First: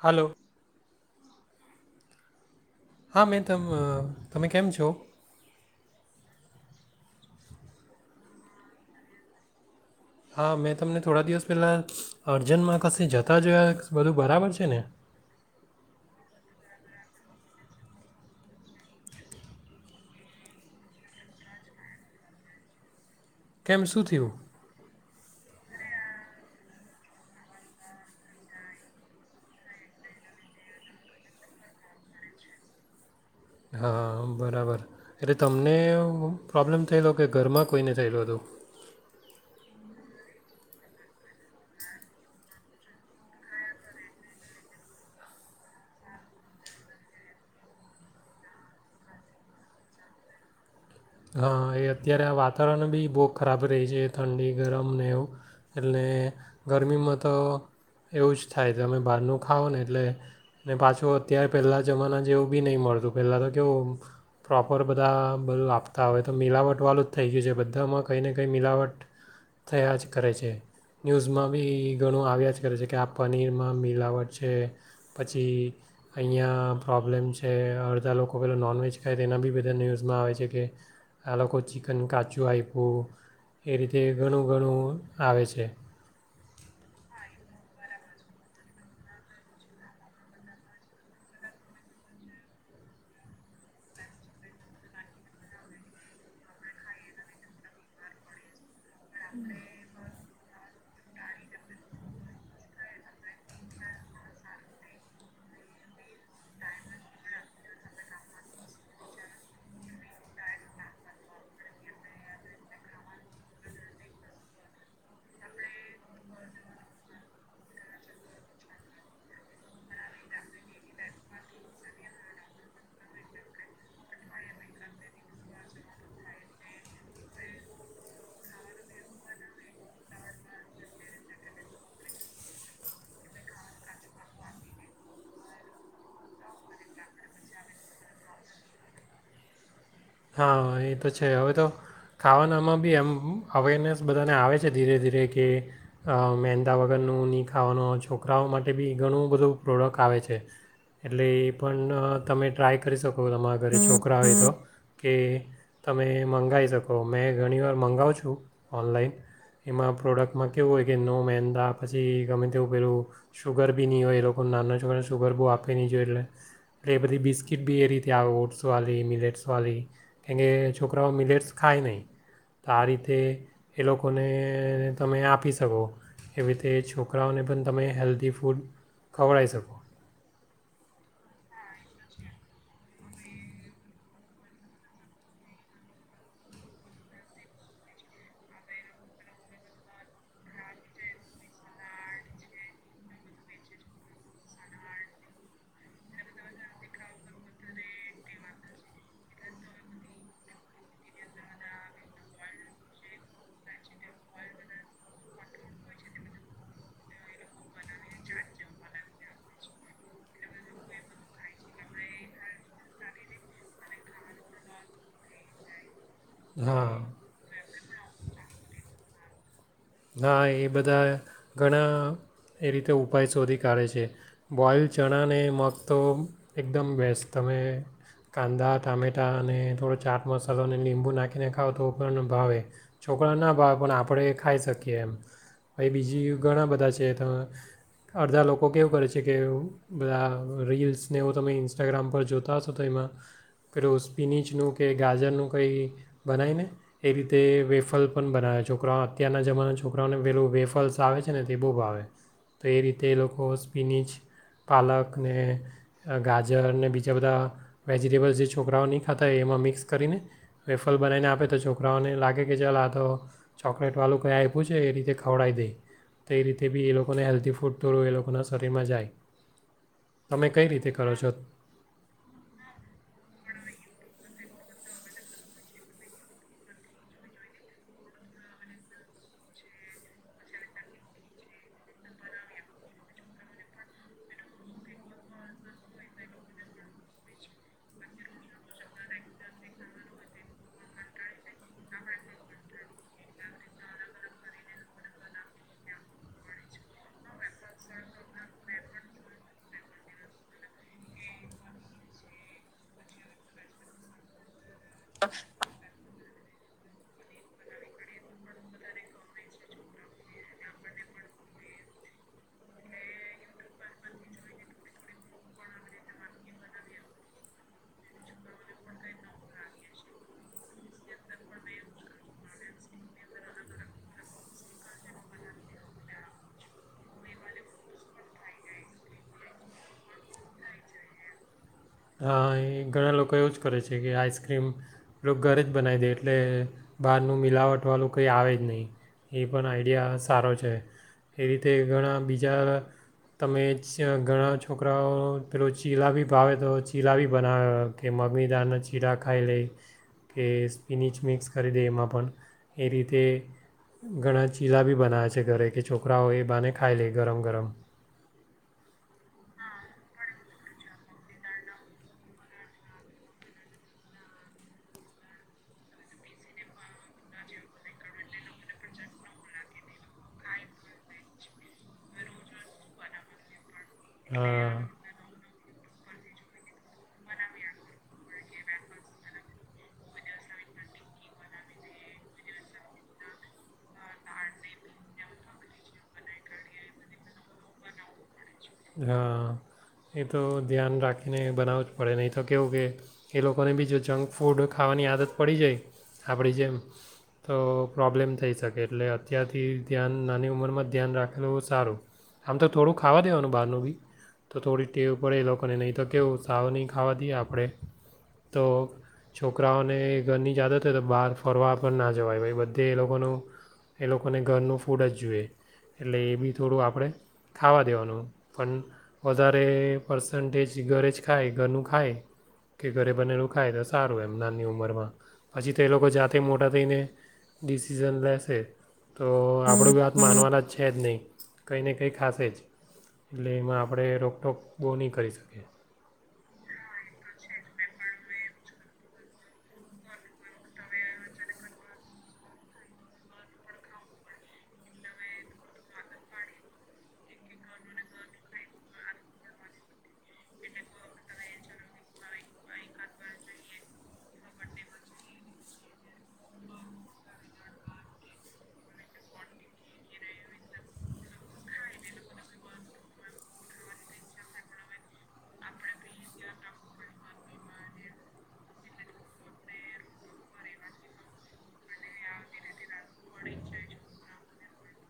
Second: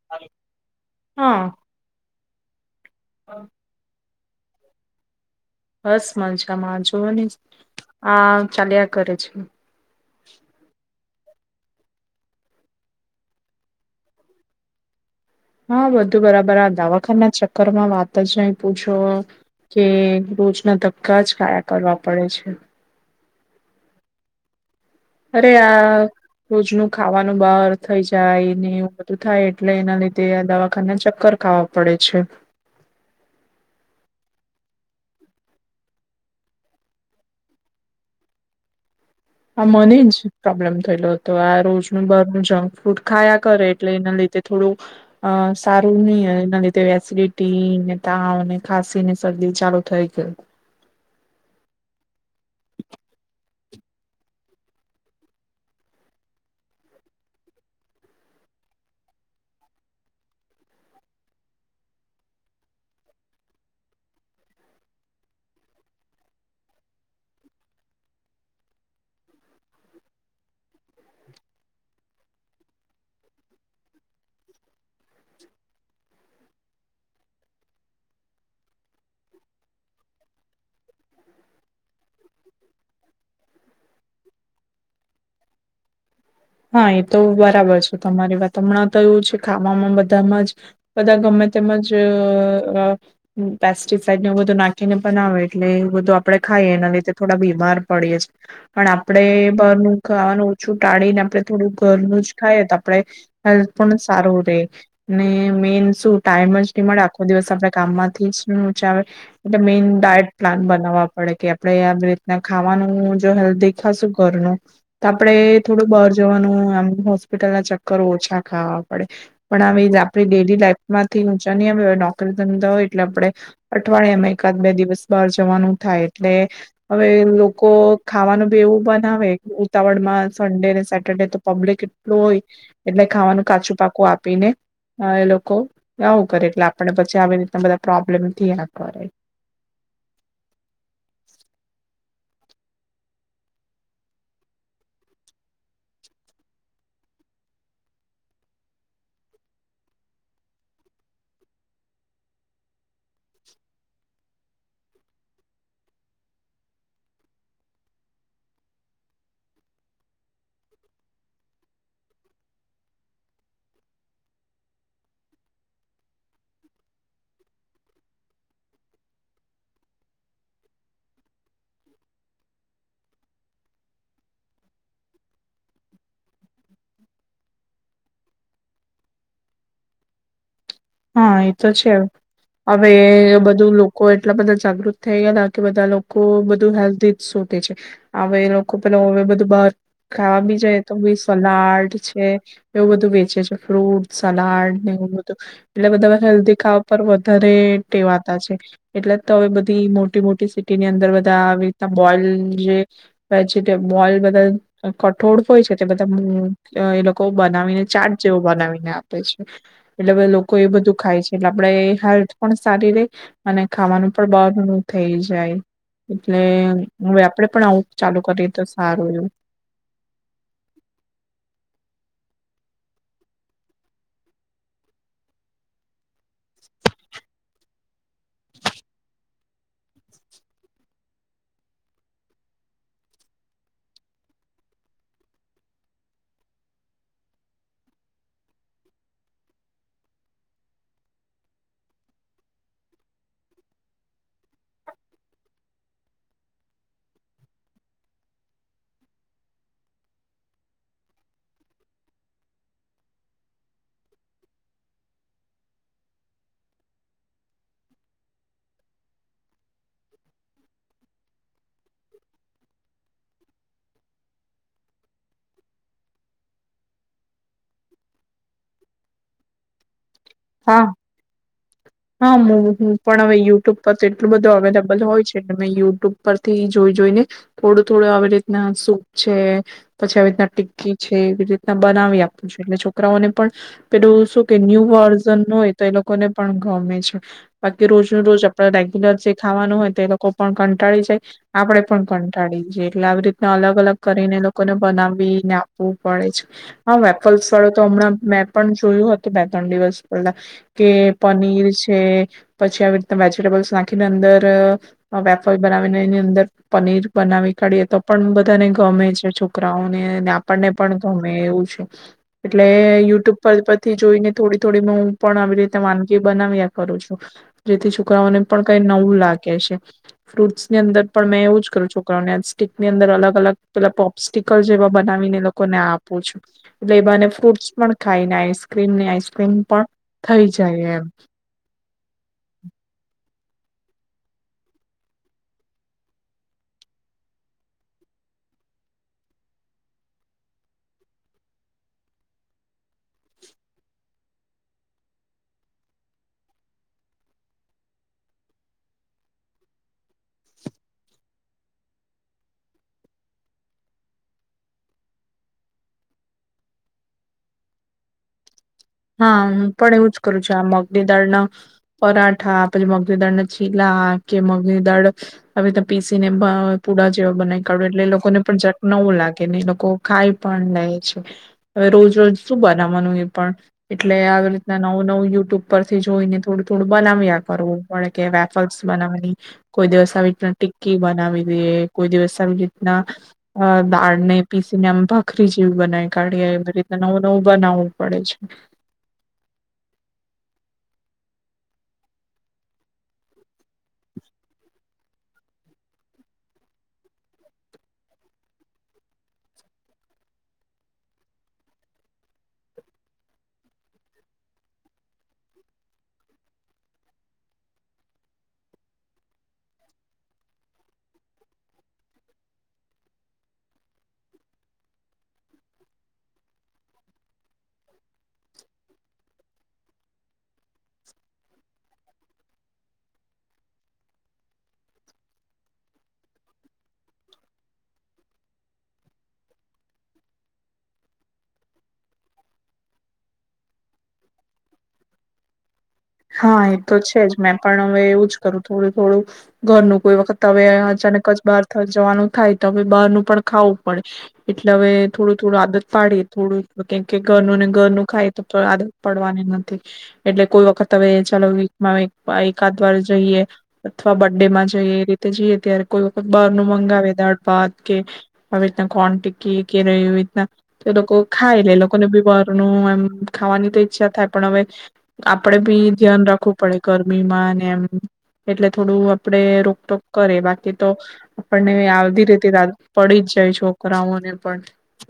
Hello હ, હમ્મ, એ તમ તમે કેમ છો. બસ મજામાં જુઓ ને આ ચાલ્યા કરે છે. હા, મેં તમને થોડા દિવસ પહેલાં અર્જન્ટમાં કશે જતા જોયા, બધું બરાબર છે. ને હા, બધું બરાબર આ દાવાખાના ચક્કર માં વાત જ નહી પૂછો કે, રોજના ધક્કા જ ખાયા કરવા પડે છે. કેમ શું થીયું? અરે આ રોજનું ખાવાનું બહાર થઈ જાય ને એવું બધું થાય, એટલે એના લીધે આ દવાખાનાના ચક્કર ખાવા પડે છે. હા, બરાબર એટલે તમને પ્રોબ્લેમ થયેલો કે ઘરમાં કોઈને થયેલું હતું. હા મને જ પ્રોબ્લેમ થયેલો હતો. આ રોજનું બાર ન જંક ફૂડ ખાયા કરે, એટલે એના લીધે થોડું અ સારું નહી, એના લીધે એસિડિટીને, તાવને, ખાસીને, શરદી ચાલુ થઈ ગયુ હા એ અત્યારે આ વાતાવરણ બી બહુ ખરાબ રહી છે. ઠંડી ગરમ ને એવું એટલે ગરમીમાં તો એવું જ થાય. તમે બહારનું ખાઓ ને એટલે ને પાછું અત્યારે, પહેલાં જમાના જેવું બી નહીં મળતું. પહેલાં તો કેવું પ્રોપર બધા બધું આપ તા આવેય તો મિલાવટ વાળું જ થઈ ગયું છે. બધામાં કંઈ ને કંઈ મિલાવટ થયા જ કરે છે. ન્યૂઝમાં બી ઘણું આવ્યા જ કરે છે, કે આ પનીરમાં મિલાવટ છે. પછી, અહીંયા પ્રોબ્લેમ છે. અડધા લોકો પેલાં નોનવેજ ખાય તો એના બી બધા ન્યૂઝમાં આવે છે. કે આ લોકો ચિકન કાચું આઈપ્યું એ રીતે ઘણું ઘણું આવે છે. હા, એ તો બરાબર છે. તમારી વાત હમણાં તો એવું છે. ખાવામાં બધામાં જ બધા ગમે તેમજ પેસ્ટિસાઈડ બધું નાખીને બનાવે, એટલે એ બધું આપડણે ખાઈએ એના લીધે થોડા બીમાર પડીએ છે. પણ આપડે બારનુ ખાવાનું ઓછું ટાળીને, આપ થોડું ઘરનું જ ખાઈ તો આપણે હેલ્થ પણ સારું રહે, ને મેઈન શું ટાઈમ જ ની મળે આખો દિવસ આપણે કામમાંથી જ ની ઉંચા આવે, એટલે મેઈન ડાયટ પ્લાન બનાવવા પડે કે, આપણેે આવી રીતના ખાવાનું જો હેલ્થી દેખાશું ઘરનું તો આપે થોડું બ વાનું આમ હોસ્પિટલ ના ચક્કર ઓછા ખાવા પડે પણ આવી આપ ડેલી લાઈફ માંથી ઊંચા નહીં, આવે આપડે નોકારી ધંધા હોય એટલે આપણે અઠવાડિયામાં એકાદ બે દિવસ બાર જવાનું થાય. એટલે હવે લોકો ખાવાનું બી એવું બનાવે ઉતાવળ માં સન્ડે ને શે ડે તો પબ્લિક એટલું હોય, એટલે ખાવાનું કાચું પાકું આપીને એ લોકો આવું કરે. એટલે આપને પછી આવી રીતના બધા પ્રોબ્લેમથીયા કરે. હા એ તો છે. હવે, તો ખાવાનામાં બી એમ અવેરનેસ બધાને આવે છે. ધીરે ધીરે કે મહેંદા વગરનું નહીં, ખાવાનું છોકરાઓ માટે બી ઘણું બધું પ્રોડક્ટ આવે છે. એટલે એ પણ તમે ટ્રાય કરી શકો તમારા ઘરે છોકરાઓ તો કે, તમે મંગાવી શકો મેં ઘણીવાર મંગાવું છું. ઓનલાઈન એમાં પ્રોડક્ટમાં કેવું હોય કે, નો મેંદા પછી ગમે તેવું પેલું શુગર બી નહીં હોય. એ લોકો ને નાનો છોકરાઓને શુગર બહુ આપવી નહીં, જોયે એટલે એટલે એ બધી બિસ્કીટ બી એ રીતે આવે ઓટ્સવાળી, મિલેટ્સવાળી, કેમકે, છોકરાઓ મિલેટસ ખાય નહીં, તો આ રીતે એ લોકોને તમે આપી શકો. એવી રીતે છોકરાઓને પણ તમે હેલ્ધી ફૂડ ખવડાઈ શકો. હા, એ તો છે. હવે બધું લોકો એટલા બધા જાગૃત થઈ ગયા કે, બધા લોકો બધું હેલ્ઘી જ શોધ છે. હ એ લોકો પેલા હવે, બધું બાર ખાવા બી જાય તો સલાડ છે. એવું બધું વેચે છે. ફ્રૂટ સલાડ ને એવું બધું એટલે બધા હેલ્ધી ખાવા પર વધારે ટેવાતા છે. એટલે તો હવે, બધી મોટી મોટી સિટીની અંદર બધા આવી રીના બોઈલ જે વેજી બોલ બધા કઠોળ હોય છે. તે બધા એ લોકો બનાવીને ચાટ જેવો બનાવીને આપે છે. એટલે બધા લોકો કોઈ એ બધું ખાય છે. એટલે આપણેે હેલ્થ પણ સારી રહી અને ખાવાનું પણ બહારું નુ થઈ જાય. એટલે હા હવે અ આપણે પણ આવું ચાલુ કરીએ તો સારું. હા, એ બધા ઘણા એ રીતે ઉપાય શોધી કાઢે છે. બોઇલ ચણા અને મગ તો એકદમ બેસ્ટ તમે કાંદા ટામેટા અને થોડો ચાટ મસાલો, અને લીંબુ નાખીને ખાવ તો પણ ભાવે છોકરા ના ભાવે પણ આપણે ખાઈ શકીએ. બીજી ઘણા બધા છે. અડધા લોકો કેવું કરે છે, કે બધા રીલ્સને હું તમે ઇન્સ્ટાગ્રામ પર જોતા હશો, તો એમાં પેલું સ્પિનિચનું કે ગાજરનું કઈ બનાયને એ રીતે વેફલ પણ બનાવે છોકરા અત્યારના જમાના છોકરાઓને પેલું વેફલ્સ આવે છે. ને તે બહુબ આવે તો એ રીતે એ લોકો સ્પિનિચ પાલક ને ગાજર ને બીજા બધા વેજિટેબલ્સ જે છોકરાઓ નહી ખાતા હો. એમાં મિક્સ કરીને વેફલ બનાવીને આપે તો છોકરાઓને લાગે કે ચાલ આ તો ચોકલેટવાળું કંઈ ઓખું છે. એ રીતે ખવડી દે તો એ રીતે બી એ લોકોને હેલ્ધી ફૂડ થોડું એ લોકોના શરીરમાં જાય. તમે કઈ હા રીતે કરો છો હાું પણ હવે યુટ્યુબ. એટલું બધું અવેલેબલ હોય છે એટલે મેં યુટ્યુબ પરથી જોઈ જોઈને થોડું થોડું આવી રીતના સૂપ છે પછી આવી રીતના ટિક્કી છે એવી રીતના બનાવી આપું છે એટલે છોકરાઓને પણ પેલું શું કે ન્યુ વર્. - હોય તો એ લોકોને પણ ગમે છે બાકી રોજનું રોજ આપણે રેગ્યુલર જે ખાવાનું હોય તો એ લોકો પણ કંટાળી જાય આપણે પણ કંટાળી જઈ એટલે આવી રીતના અલગ અલગ કરીને એ લોકોને બનાવીને આપવું પડે છે હા વેફલ વાળું તો હમણાં મેં પણ જોયું હતું બે ત્રણ દિવસ. કે પનીર છે પછી આવી રીતે વેજીિટેબલ્સ નાખીને અંદર. વેપળ બનાવીને. અંદર પનીર બનાવી કાઢીએે તો પણ બધાને ગમે છે છોકરાઓને અને આપણને પણ ગમે એવું છે એટલે યુટ્યુબ પર પરથી જોઈને થોડી થોડી. નુ પણ આવી રીતે વાનગી બનાવ્યા કરું છું જેથી છોકરાઓને પણ કઈ નવું લાગે છે ફ્રૂટ્સ ની અંદર પણ મેં એવું જ કરું છોકરાઓને સ્ટીકની અંદર અલગ અલગ પેલા પોપસ્ટીકલ જેવા બનાવીને એ લોકોને આપું છું એટલે એવાને ફ્રૂટ્સ પણ ખાઈને આઈસક્રીમ આઈસ્ક્રીમ. પણ થઈ જાય એમ. હા એ ઘણા લોકો એવું જ કરે છે કે આઈસ્ક્રીમ ઘરે જ બનાવી દે એટલે બહારનું મિલાવટવાળું કંઈ આવે જ નહીં એ પણ આઈડિયા સારો છે એ રીતે ઘણા બીજા તમે ઘણા છોકરાઓ પેલો ચીલા બી ભાવે તો ચીલા બી બનાવે કે મગી દાળના ચીલા ખાઈ લે કે સ્પીનિચ મિક્સ કરી દે એમાં પણ એ રીતે ઘણા ચીલા બી બનાવે છે ઘરે કે છોકરાઓ એ બાને ખાઈ લે ગરમ ગરમ. હા હ પણ એવું જ કરું છું આ મગની દાળ ના પરાઠા પછી મગની દાળના ચીલા કે મગની દાળ હવે પીસી ને પુડા જેવા બનાવી કાઢ એટલે એ લોકોને પણ જક નવું લાગે ને લોકો ખાઈ પણ લે છે હવે રોજ રોજ શું બનાવવાનું એ પણ. એટલે હા આવી રીતના નવું નવું યુટ્યુબ પર થી જોઈને થોડું થોડું બનાવ્યા કરવું પડે કે વેફલ્સ બનાવાની કોઈ દિવસ આવી રીતના ટિક્કી બનાવી દઈએ કોઈ દિવસ આવી રીતના અ દાળને પીસીને આમ ભાખરી જેવી બનાવી કાઢી એ બધી રીતના નવું નવું બનાવવું પડે છે. હા એ તો ધ્યાન રાખીને બનાવવું જ પડે નહીં તો કેવું કે એ લોકોને બી જો જંક ફૂડ ખાવાની આદત પડી જાય આપણી જેમ તો પ્રોબ્લેમ થઈ શકે એટલે અત્યારથી ધ્યાન નાની ઉંમરમાં જ ધ્યાન રાખેલું સારું આમ તો થોડું ખાવા દેવાનું બહારનું બી તો થોડી ટેવ પડે એ લોકોને નહીં તો કેવું સાવ નહીં ખાવા દઈએ આપણે તો છોકરાઓને ઘરની જ આદત હોય તો બહાર ફરવા પણ ના જવાય ભાઈ બધે એ લોકોનું એ લોકોને ઘરનું ફૂડ જ જુએ એટલે એ બી થોડું આપણે ખાવા દેવાનું. પણ વધારે પર્સન્ટેજ ઘરે જ ખાય ઘરનું ખાય કે ઘરે બનેલું ખાય તો સારું એમ નાની ઉંમરમાં પછી તે એ લોકો જાતે મોટા થઈને ડિસિઝન લેશે તો આપણું બી વાત માનવાના જ છે જ નહીં કંઈ ને કંઈ ખાશે જ. એટલે એમાં આપણે રોકટોક બહુ નહીં કરી શકીએ. હા એ તો છે જ મેં પણ હવે એવું જ કરું થોડું થોડું ઘરનું કોઈ વખત હવે અચાનક જ બહાર થ જવાનું થાય તો હવે બહારનું પણ ખાવું પડે એટલે હવે થોડું થોડું આદત પાડી થોડું કેમ કે ઘરનું ને ઘરનું ખાય તો આદત પડવાની નથી એટલે કોઈ વખત તો હવે ચાલો વીકમાં એકાદ વાર જઈએ અથવા બર્ડે માં જઈએ એ રીતે જઈએ ત્યારે કોઈ વખત બહાર નું મંગાવે દાળ ભાત કે આવી રીતના કોન ટીકી કે એવી રીતના તો એ લોકો ખાય એ લોકોને બી બહારનું એમ ખાવાની તો ઈચ્છા થાય પણ હવે આપણે બી ધ્યાન રાખવું પડે ગરમીમાં ને એમ એટલે થોડું આપણેે રોકટોક કરે બાકી તો આપણને આવધી રીતે રા પડી જ જાય છોકરાઓને પણ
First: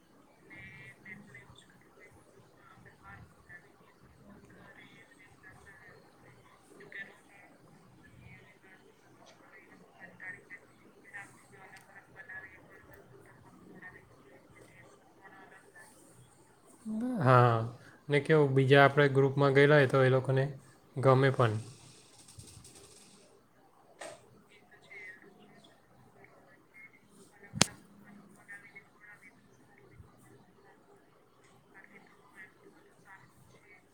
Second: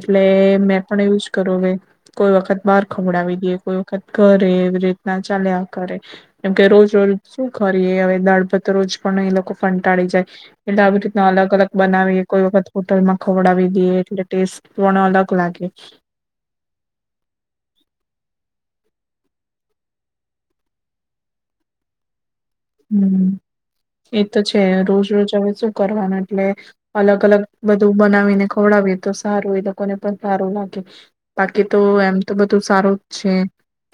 એટલે મેં પણ એવું જ કરું કે કોઈ વખત બહાર ખવડાવી દઈએ કોઈ વખત ઘરે એવી રીતે. ના ચાલે આ કરે કેમ કે રોજ રોજ શું કરીએ હવે દાળ ભાત તો રોજ પણ એ લોકો કંટાળી જાય એટલે આવી રીતના અલગ અલગ બનાવીએ કોઈ વખત હોટલમાં ખવડાવી દઈએ એટલે ટેસ્ટ પણ અલગ લાગે. હા ને કેવું બીજા આપણે ગ્રુપમાં ગયેલા હોય તો એ લોકોને ગમે પણ. હ એ તો છે રોજ રોજ હવે શું કરવાનું એટલે અલગ અલગ બધું બનાવીને ખવડાવીએ તો સારું એ લોકોને પણ સારું લાગે બાકી તો એમ તો બધું સારું જ છે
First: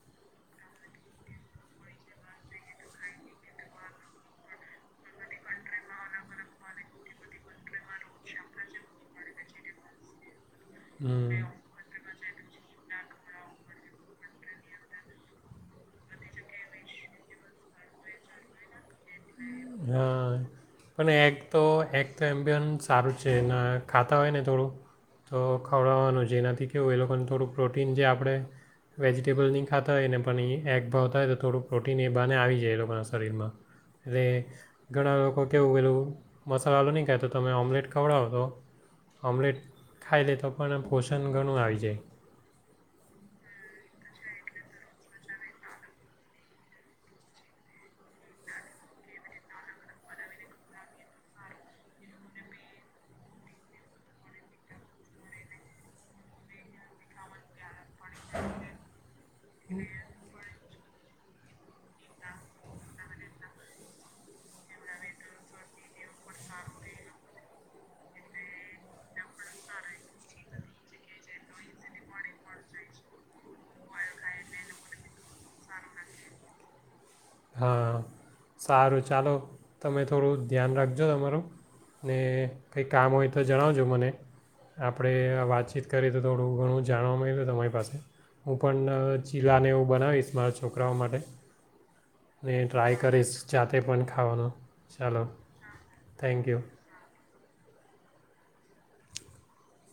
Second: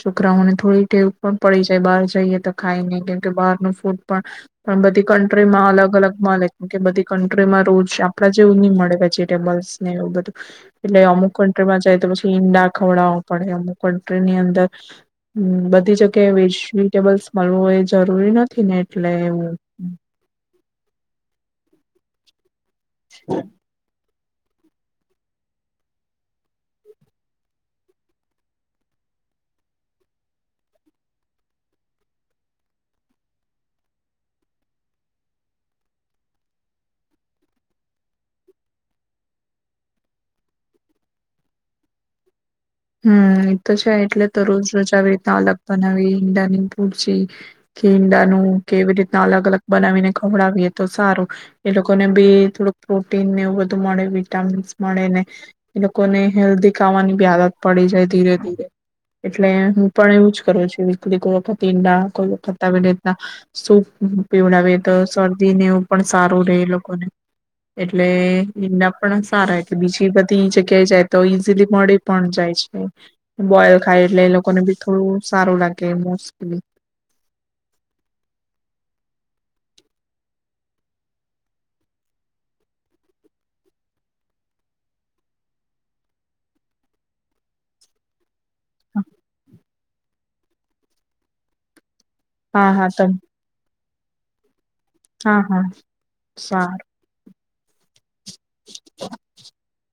છોકરાઓને થોડી ટેવ પણ પડી જાય બહાર જઈએ તો ખાઈને કેમ કે બહાર. નું ફૂડ પણ બધી કન્ટ્રીમાં અલગ અલગ મળે કે બધી કન્ટ્રીમાં રોજ આપડા જેવું ની મળે વેજીિટેબલ્સ ને એવું બધું એટલે અમુક હમ કન્ટ્રીમાં જાય તો પછી ઈંડા ખવડાવો પડે અમુક કન્ટ્રી ની અંદર બધી જગ્યાએ વેજટેબલ્સ મળવું એ જરૂરી નથી. ને એટલે એક તો એમબિયનસ સારું છે એના ખા તા હોય ને થોડું તો ખવડાવવાનું છે એનાથી કેવુંય એ લોકોને થોડું પ્રોટીન જે આપણે વેજીટેબલ નહી ખાતા હોય ને પણ એ એગ ભાવતા તો થોડું પ્રોટીન એ બાને આવી જાય એ લોકોના શરીરમાં એટલે ઘણા લોકો કેવું પેલું મ સાલા વાળું નહીં કહે તો તમે ઓમ્લેટ ખવડાવો તો ઓમ્લેટ ખાઈ લે તો પણ પોષણ ઘણું આવી જાય. હમ એતો છે એટલે તો રોજ રોજ આવી રીતના અલગ બનાવીએ ઈંડાની ભુરજી કે ઈંડાનું કે એવી રીતના અલગ અલગ બનાવીને ખવડાવીએ તો સારું એ લોકોને બી થોડુંક પ્રોટીન ને એવું બધું મળે વિટામીન્સ મળે ને એ લોકોને હેલ્ધી ખાવાની બી હાલત પડી જાય ધીરે ધીરે એટલે હું પણ એવું જ કરું છું. એટલે કોઈ વખત ઈંડા કોઈ વખત આવે રીતના સૂપ પીવડાવે તો શરદી ને એવું પણ સારું રહેે એ લોકોને એટલે ઈંડા પણ સારા એટલે બીજી બધી જગ્યાએ જાય તો ઈઝીલી મળી પણ જાય. છે. બોયલ ખાય એટલે એ લોકોને બી થોડું સારું લાગે મોસ્લી. હા સારું ચાલો તમે થોડું ધ્યાન રાખજો તમારું ને કંઈ કામ હોય તો જણાવજો મને આપણે વાતચીત કરીએ તો થોડું ઘણું જાણવા મયલુ તમારી પાસે હું પણ ચીલા ને એવું બનાવીશ. મારા છોકરાઓ માટે. અને હા હા ટ્રાય તમ કરીશ ચા જે પણ ખવાનું હા હા સારું. [inaudible]